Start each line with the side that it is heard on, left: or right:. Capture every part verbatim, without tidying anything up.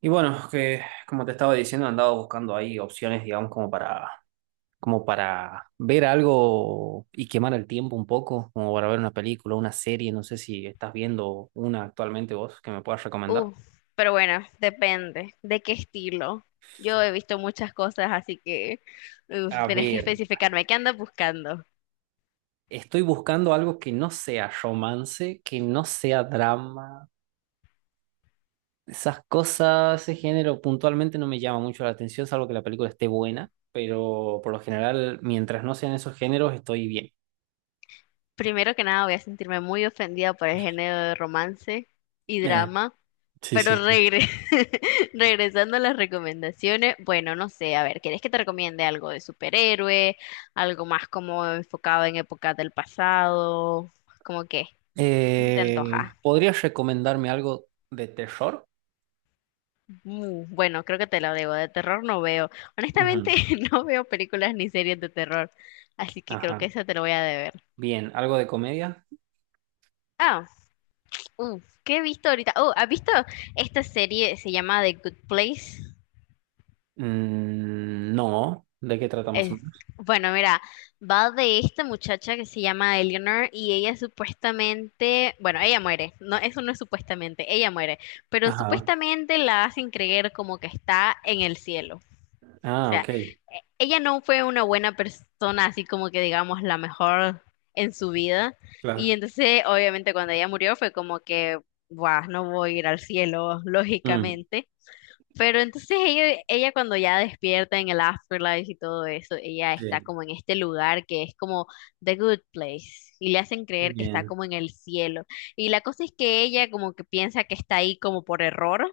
right: Y bueno, que como te estaba diciendo, andaba buscando ahí opciones, digamos, como para, como para ver algo y quemar el tiempo un poco, como para ver una película, una serie, no sé si estás viendo una actualmente vos que me puedas recomendar.
left: Uf, pero bueno, depende de qué estilo. Yo he visto muchas cosas, así que uf,
right: A
left: tenés que
right: ver,
left: especificarme qué andas buscando.
right: estoy buscando algo que no sea romance, que no sea drama, esas cosas, ese género puntualmente no me llama mucho la atención, salvo que la película esté buena, pero por lo general, mientras no sean esos géneros, estoy bien.
left: Primero que nada, voy a sentirme muy ofendida por el género de romance y
right: Eh,
left: drama,
right: Sí,
left: pero
right: sí, sí.
left: regre- regresando a las recomendaciones, bueno, no sé, a ver, ¿querés que te recomiende algo de superhéroe, algo más como enfocado en épocas del pasado, como qué? ¿Qué se te
right: Eh,
left: antoja?
right: ¿podrías recomendarme algo de terror?
left: Mm, bueno, creo que te lo debo. De terror no veo. Honestamente,
right: Ujú.
left: no veo películas ni series de terror. Así que creo que
right: Ajá.
left: esa te lo voy a deber.
right: Bien, ¿algo de comedia?
left: Ah, uh, ¿qué he visto ahorita? Oh, ¿has visto esta serie? Se llama The Good Place.
right: Mm, no. ¿De qué trata más o
left: Es-
right: menos?
left: bueno, mira, va de esta muchacha que se llama Eleanor y ella supuestamente, bueno, ella muere. No, eso no es supuestamente, ella muere. Pero
right: Ajá.
left: supuestamente la hacen creer como que está en el cielo. O
right: Ah,
left: sea,
right: ok.
left: e- ella no fue una buena persona, así como que digamos la mejor en su vida. Y
right: Claro.
left: entonces, obviamente, cuando ella murió fue como que, guau, no voy a ir al cielo,
right: Mm,
left: lógicamente. Pero entonces ella, ella cuando ya despierta en el afterlife y todo eso, ella está
right: sí.
left: como en este lugar que es como the good place y le hacen creer que está
right: Bien.
left: como en el cielo. Y la cosa es que ella como que piensa que está ahí como por error.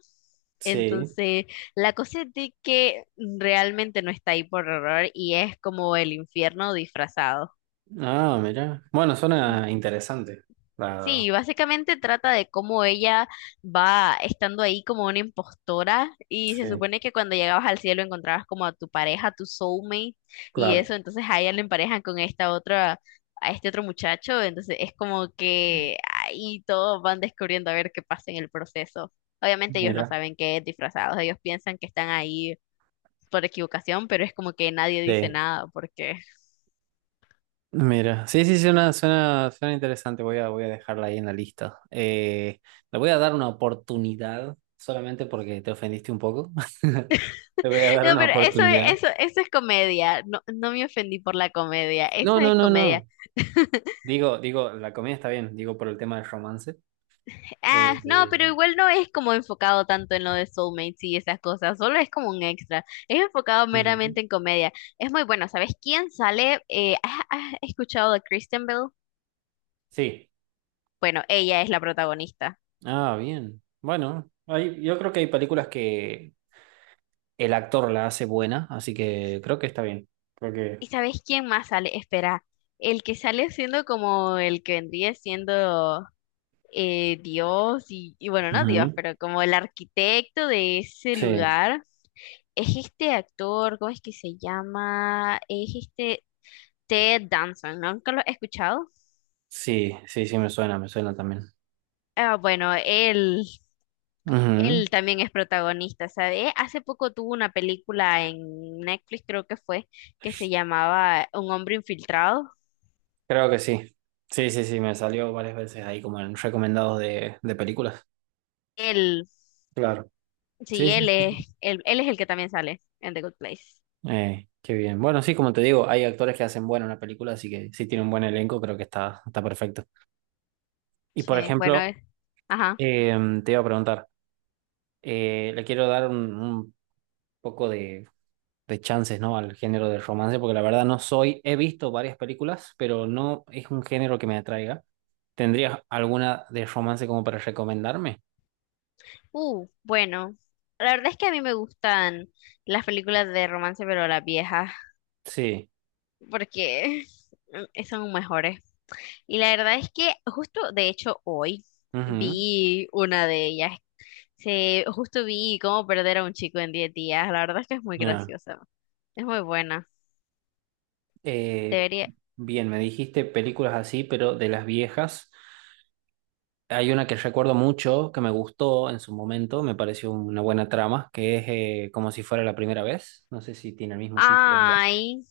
right: Sí.
left: Entonces, la cosa es de que realmente no está ahí por error y es como el infierno disfrazado.
right: Ah, mira. Bueno, suena interesante. Claro.
left: Sí, básicamente trata de cómo ella va estando ahí como una impostora y se
right: Sí,
left: supone que cuando llegabas al cielo encontrabas como a tu pareja, tu soulmate y
right: claro.
left: eso, entonces a ella le emparejan con esta otra, a este otro muchacho, entonces es como que ahí todos van descubriendo a ver qué pasa en el proceso. Obviamente ellos no
right: Mira.
left: saben que es disfrazados, ellos piensan que están ahí por equivocación, pero es como que nadie dice
right: Sí.
left: nada porque
right: Mira, sí, sí, suena, suena, suena interesante. Voy a, voy a dejarla ahí en la lista. Eh, le voy a dar una oportunidad, solamente porque te ofendiste un poco. Le voy a dar
left: no,
right: una
left: pero eso,
right: oportunidad.
left: eso, eso es comedia. No, no me ofendí por la comedia.
right: No,
left: Esa
right: no,
left: es
right: no,
left: comedia.
right: no. Digo, digo, la comida está bien, digo por el tema del romance. Eh,
left: Ah, no,
right: eh,
left: pero igual no es como enfocado tanto en lo de soulmates y esas cosas. Solo es como un extra. Es enfocado
right: ujú.
left: meramente en comedia. Es muy bueno. ¿Sabes quién sale? Eh, ¿has, has escuchado de Kristen Bell?
right: Sí.
left: Bueno, ella es la protagonista.
right: Ah, bien. Bueno, hay- yo creo que hay películas que el actor la hace buena, así que creo que está bien. Creo que.
left: ¿Y sabes quién más sale? Espera, el que sale siendo como el que vendría siendo eh, Dios y, y bueno, no Dios,
right: Ujú.
left: pero como el arquitecto de ese
right: Sí,
left: lugar. Es este actor, ¿cómo es que se llama? Es este Ted Danson, ¿no? ¿Nunca lo he escuchado?
right: sí, sí, sí, me suena, me suena también.
left: Ah, bueno, él,
right: Ujú.
left: él también es protagonista, ¿sabes? Hace poco tuvo una película en Netflix, creo que fue, que se llamaba Un hombre infiltrado.
right: Creo que sí. Sí, sí, sí, me salió varias veces ahí como en recomendados de, de películas.
left: Él,
right: Claro.
left: sí,
right: Sí,
left: él
right: sí.
left: es, él, él es el que también sale en The Good Place.
right: Eh, qué bien. Bueno, sí, como te digo, hay actores que hacen buena una película, así que si tiene un buen elenco, creo que está, está perfecto. Y por
left: Sí, bueno,
right: ejemplo,
left: eh, ajá.
right: eh, te iba a preguntar, eh, le quiero dar un, un poco de, de chances, ¿no? Al género del romance, porque la verdad no soy, he visto varias películas, pero no es un género que me atraiga. ¿Tendrías alguna de romance como para recomendarme?
left: Uh, bueno, la verdad es que a mí me gustan las películas de romance, pero las viejas,
right: Sí.
left: porque mm, son mejores. Y la verdad es que justo, de hecho, hoy
right: Ujú.
left: vi una de ellas. Se, justo vi cómo perder a un chico en diez días. La verdad es que es muy
right: Ya.
left: graciosa. Es muy buena.
right: Eh,
left: Debería.
right: bien, me dijiste películas así, pero de las viejas. Hay una que recuerdo mucho, que me gustó en su momento, me pareció una buena trama, que es eh, como si fuera la primera vez. No sé si tiene el mismo título ya,
left: Ay,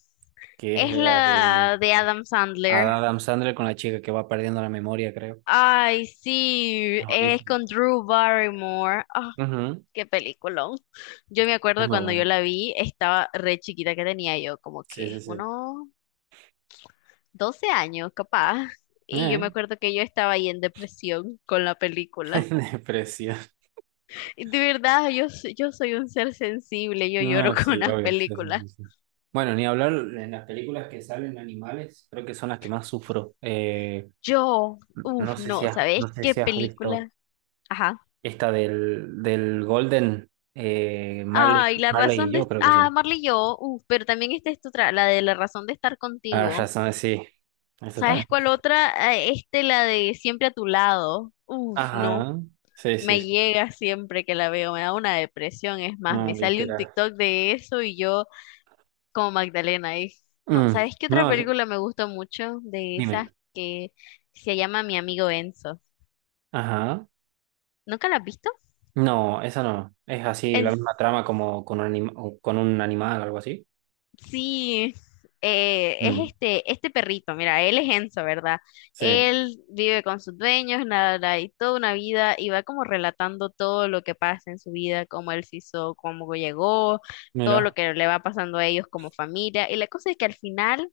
right: que es
left: es
right: de la de
left: la de Adam Sandler.
right: Adam Sandler con la chica que va perdiendo la memoria, creo.
left: Ay, sí,
right: Es
left: es
right: buenísimo.
left: con Drew Barrymore. Ah,
right: Ujú.
left: qué peliculón. Yo me
right: Es
left: acuerdo
right: muy
left: cuando yo
right: bueno.
left: la vi, estaba re chiquita, que tenía yo, como
right: Sí,
left: que
right: sí, sí.
left: unos doce años, capaz. Y yo me
right: Eh,
left: acuerdo que yo estaba ahí en depresión con la película.
right: Depresión.
left: Y de verdad, yo, s- yo soy un ser sensible, yo lloro
right: No,
left: con
right: sí,
left: las
right: obvio. Sí, sí,
left: películas.
right: sí, sí. Bueno, ni hablar en las películas que salen animales, creo que son las que más sufro. Eh,
left: Yo,
right: No
left: uff,
right: sé si
left: no,
right: has,
left: ¿sabes
right: no sé
left: qué
right: si has visto
left: película? Ajá.
right: esta del, del Golden, eh, Marley,
left: Ay, la
right: Marley y
left: razón de...
right: yo, creo que
left: Ah,
right: sí.
left: Marley y yo, uff, pero también esta es tu otra, la de la razón de estar
right: Ah, ya
left: contigo.
right: sabes, sí. Eso
left: ¿Sabes
right: también.
left: cuál otra? Eh, Este, la de siempre a tu lado. Uff, no.
right: Ajá. Sí, sí,
left: Me
right: sí.
left: llega siempre que la veo, me da una depresión, es más,
right: No,
left: me sale un
right: literal.
left: TikTok de eso y yo... como Magdalena es. No,
right: Mm,
left: ¿sabes qué otra
right: no, sí,
left: película me gusta mucho de
right: dime.
left: esas, que se llama Mi amigo Enzo?
right: Ajá.
left: ¿Nunca la has visto?
right: No, esa no. Es así, la misma trama como con un, anim- o con un animal, algo así.
left: Sí, eh, es
right: Mm.
left: este, este perrito, mira, él es Enzo, ¿verdad?
right: Sí.
left: Él vive con sus dueños, nada, nada, y toda una vida, y va como relatando todo lo que pasa en su vida, cómo él se hizo, cómo llegó, todo lo
right: Mira.
left: que le va pasando a ellos como familia. Y la cosa es que al final,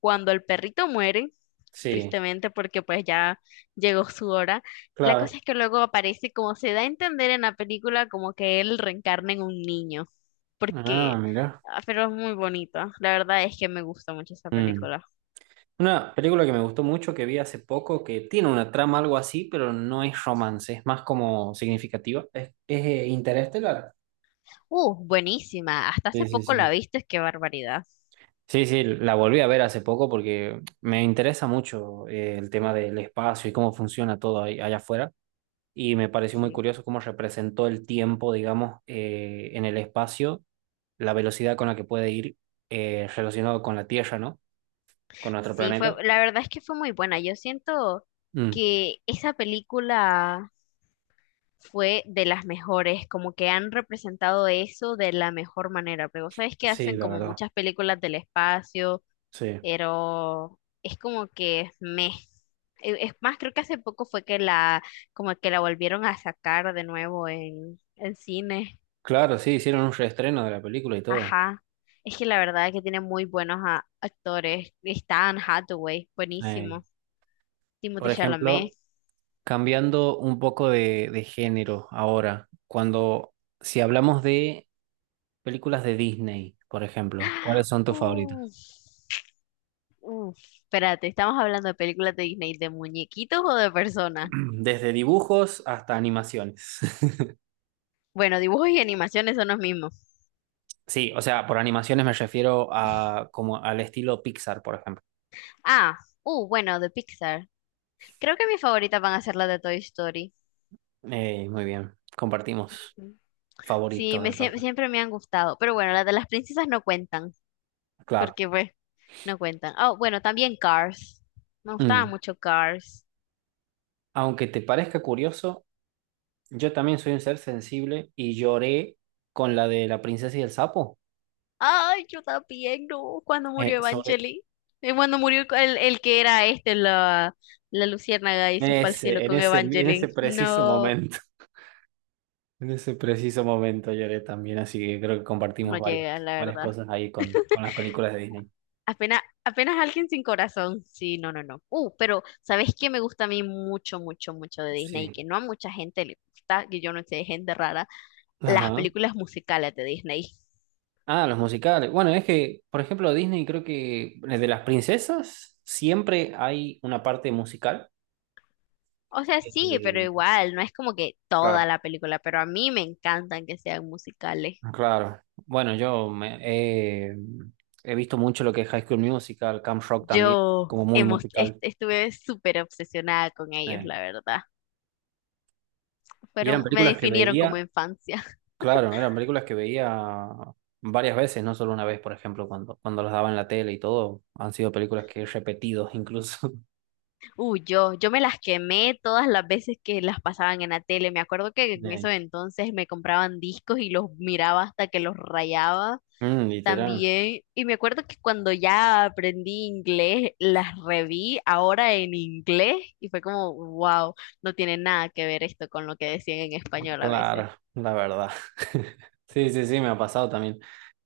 left: cuando el perrito muere,
right: Sí,
left: tristemente porque pues ya llegó su hora, la
right: claro.
left: cosa es que luego aparece, como se da a entender en la película, como que él reencarna en un niño.
right: Ah,
left: Porque
right: mira.
left: ah, pero es muy bonito. La verdad es que me gusta mucho esa
right: Mm.
left: película.
right: Una película que me gustó mucho, que vi hace poco, que tiene una trama algo así, pero no es romance, es más como significativa. Es, es eh, Interestelar.
left: Uh, buenísima. Hasta
right: Sí,
left: hace
right: sí,
left: poco la
right: sí.
left: viste, qué barbaridad.
right: Sí, sí, la volví a ver hace poco porque me interesa mucho eh, el tema del espacio y cómo funciona todo ahí- allá afuera. Y me pareció muy
left: Sí.
right: curioso cómo representó el tiempo, digamos, eh, en el espacio, la velocidad con la que puede ir eh, relacionado con la Tierra, ¿no? Con nuestro
left: Sí, fue,
right: planeta.
left: la verdad es que fue muy buena. Yo siento
right: Mm,
left: que esa película fue de las mejores, como que han representado eso de la mejor manera. Pero sabes que
right: sí,
left: hacen
right: la
left: como
right: verdad.
left: muchas películas del espacio,
right: Sí.
left: pero es como que me e, es más, creo que hace poco fue que la, como que la volvieron a sacar de nuevo en, en cine.
right: Claro, sí, hicieron un reestreno de la película y todo.
left: Ajá. Es que la verdad es que tiene muy buenos a- actores. Está Anne Hathaway,
right: Ey.
left: buenísimo. Timothée
right: Por
left: Chalamet.
right: ejemplo, cambiando un poco de, de género ahora, cuando, si hablamos de películas de Disney, por ejemplo,
left: ¡Ah!
right: ¿cuáles son tus favoritos?
left: Uf, uf. Espérate, ¿estamos hablando de películas de Disney, de muñequitos o de personas?
right: Desde dibujos hasta animaciones.
left: Bueno, dibujos y animaciones son los mismos.
right: Sí, o sea, por animaciones me refiero a como al estilo Pixar, por ejemplo.
left: Ah, uh, bueno, de Pixar. Creo que mis favoritas van a ser las de Toy Story.
right: Eh, muy bien, compartimos
left: Ujú. Sí,
right: favoritos
left: me, sie-
right: entonces.
left: siempre me han gustado. Pero bueno, las de las princesas no cuentan,
right: Claro.
left: porque pues no cuentan. Oh, bueno, también Cars. Me gustaba
right: Mm.
left: mucho Cars.
right: Aunque te parezca curioso, yo también soy un ser sensible y lloré con la de la princesa y el sapo.
left: Ay, yo también, no. Cuando
right: Eh,
left: murió
right: sobre
left: Evangeli. Eh, Cuando murió el, el que era este, la, la luciérnaga y
right: en
left: se fue al cielo
right: ese, en
left: con
right: ese, en ese
left: Evangeline.
right: preciso
left: No,
right: momento. En ese preciso momento lloré también, así que creo que compartimos
left: no
right: varias,
left: llega, la
right: varias
left: verdad.
right: cosas ahí con, con las películas de Disney.
left: Apenas, apenas alguien sin corazón. Sí, no, no, no. Uh, pero ¿sabes qué me gusta a mí mucho, mucho, mucho de Disney? Y
right: Sí.
left: que no a mucha gente le gusta, que yo no sé, gente rara, las
right: Ajá.
left: películas musicales de Disney.
right: Ah, los musicales. Bueno, es que, por ejemplo, Disney creo que eh, de las princesas siempre hay una parte musical.
left: O sea, sí, pero
right: Eh,
left: igual, no es como que toda
right: claro.
left: la película, pero a mí me encantan que sean musicales.
right: Claro. Bueno, yo me- eh, he visto mucho lo que es High School Musical, Camp Rock también,
left: Yo
right: como muy
left: hemos, est-
right: musical.
left: estuve súper obsesionada con ellos,
right: eh.
left: la verdad.
right: Y eran
left: Fueron, me
right: películas que
left: definieron como
right: veía,
left: infancia.
right: claro, eran películas que veía varias veces, no solo una vez, por ejemplo, cuando, cuando las daban en la tele y todo. Han sido películas que he repetido incluso.
left: Uh, yo, yo me las quemé todas las veces que las pasaban en la tele. Me acuerdo que en esos
right: Eh,
left: entonces me compraban discos y los miraba hasta que los rayaba
right: mm, literal.
left: también. Y me acuerdo que cuando ya aprendí inglés, las reví ahora en inglés y fue como, wow, no tiene nada que ver esto con lo que decían en español a veces.
right: Claro, la verdad. Sí, sí, sí, me ha pasado también.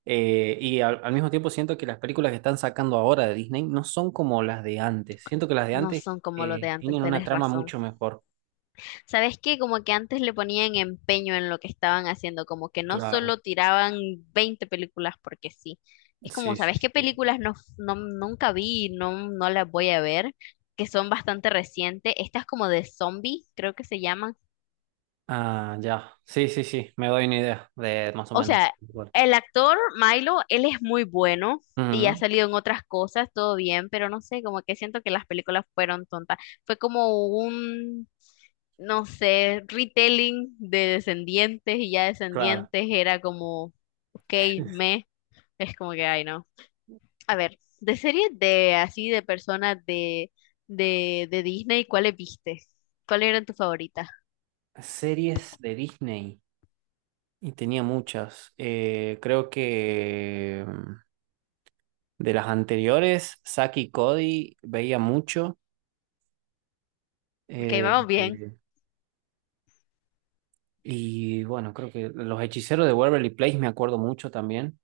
right: Eh, y al, al mismo tiempo siento que las películas que están sacando ahora de Disney no son como las de antes. Siento que las de
left: No
right: antes
left: son como los de
right: eh,
left: antes,
right: tienen una
left: tenés
right: trama
left: razón.
right: mucho mejor.
left: ¿Sabes qué? Como que antes le ponían empeño en lo que estaban haciendo, como que no
right: Claro.
left: solo tiraban veinte películas porque sí. Es como,
right: Sí, sí,
left: ¿sabes qué
right: sí.
left: películas no, no- nunca vi, no, no las voy a ver, que son bastante recientes? Estas como de zombie, creo que se llaman.
right: Ah, ya. Sí, sí, sí. Me doy una idea de más o
left: O
right: menos.
left: sea,
right: Bueno.
left: el actor Milo, él es muy bueno y ha
right: Ujú.
left: salido en otras cosas, todo bien, pero no sé, como que siento que las películas fueron tontas. Fue como un no sé, retelling de descendientes, y ya
right: Claro.
left: descendientes era como, ok, me, es como que, ay, no. A ver, de series de así, de personas de, de, de Disney, ¿cuáles viste? ¿Cuáles eran tus favoritas?
right: Series de Disney. Y tenía muchas. Eh, creo que mm, de las anteriores, Zack y Cody veía mucho.
left: Ok,
right: Eh,
left: vamos bien.
right: eh, y bueno, creo que Los Hechiceros de Waverly Place me acuerdo mucho también,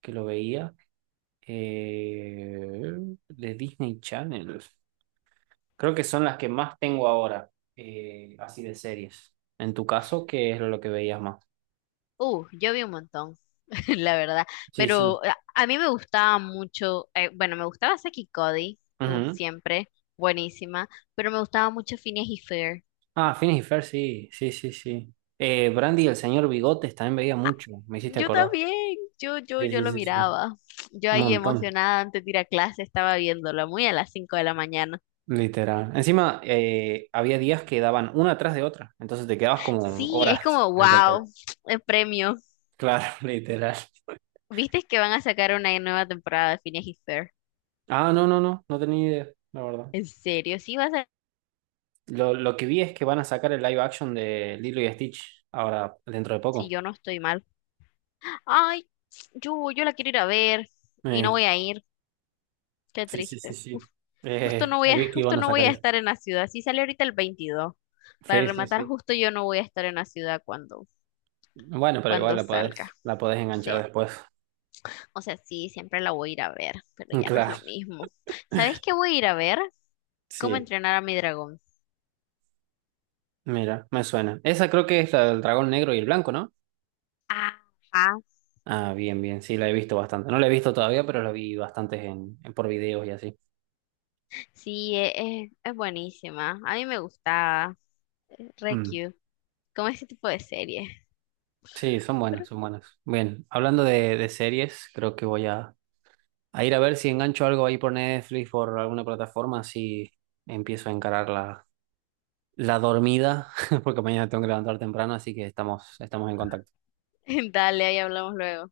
right: que lo veía. Eh, de Disney Channel. Creo que son las que más tengo ahora, eh, así de series. En tu caso, ¿qué es lo que veías más?
left: Uh, yo vi un montón, la verdad.
right: Sí, sí.
left: Pero a, a mí me gustaba mucho, eh, bueno, me gustaba Saki Cody, uh,
right: Ujú.
left: siempre, buenísima, pero me gustaba mucho Phineas y Fer.
right: Ah, Phineas y Fer sí, sí, sí, sí. Eh, Brandy y el señor Bigotes también veía mucho, me hiciste
left: Yo
right: acordar.
left: también, yo, yo,
right: Sí,
left: yo
right: sí,
left: lo
right: sí, sí.
left: miraba. Yo
right: Un
left: ahí
right: montón.
left: emocionada antes de ir a clase estaba viéndolo, muy a las cinco de la mañana.
right: Literal. Encima, eh, había días que daban una atrás de otra, entonces te quedabas como
left: Sí, es
right: horas
left: como,
right: frente al T V.
left: wow, el premio.
right: Claro, literal.
left: ¿Viste que van a sacar una nueva temporada de Phineas y Fer?
right: Ah, no, no, no, no tenía idea, la verdad.
left: ¿En serio? Sí, va a ser,
right: Lo, lo que vi es que van a sacar el live action de Lilo y Stitch ahora, dentro de
left: si
right: poco.
left: yo no estoy mal. Ay, yo, yo la quiero ir a ver y no
right: Eh,
left: voy a ir. Qué
right: sí, sí, sí,
left: triste. Uf,
right: sí.
left: justo
right: Eh,
left: no voy
right: vi
left: a,
right: que
left: justo
right: iban a
left: no voy
right: sacar
left: a
right: eso.
left: estar en la ciudad. Sí, sale ahorita el veintidós. Para
right: Sí, sí,
left: rematar,
right: sí.
left: justo yo no voy a estar en la ciudad cuando,
right: Bueno, pero igual
left: cuando
right: la
left: salga.
right: podés, la podés
left: O
right: enganchar
left: sea,
right: después.
left: O sea, sí, siempre la voy a ir a ver, pero ya no es lo
right: Claro,
left: mismo. ¿Sabes qué voy a ir a ver? ¿Cómo
right: sí.
left: entrenar a mi dragón?
right: Mira, me suena. Esa creo que es la del dragón negro y el blanco, ¿no?
left: Ajá.
right: Ah, bien, bien, sí, la he visto bastante. No la he visto todavía, pero la vi bastantes en, en- por videos y así.
left: Sí, e- es, es buenísima. A mí me gustaba, eh, re
right: Mm.
left: cute. Como ese tipo de serie.
right: Sí, son
left: Pero
right: buenas, son buenas. Bien, hablando de, de series, creo que voy a, a ir a ver si engancho algo ahí por Netflix, por alguna plataforma, así empiezo a encarar la, la dormida, porque mañana tengo que levantar temprano, así que estamos, estamos en contacto.
left: dale, ahí hablamos luego.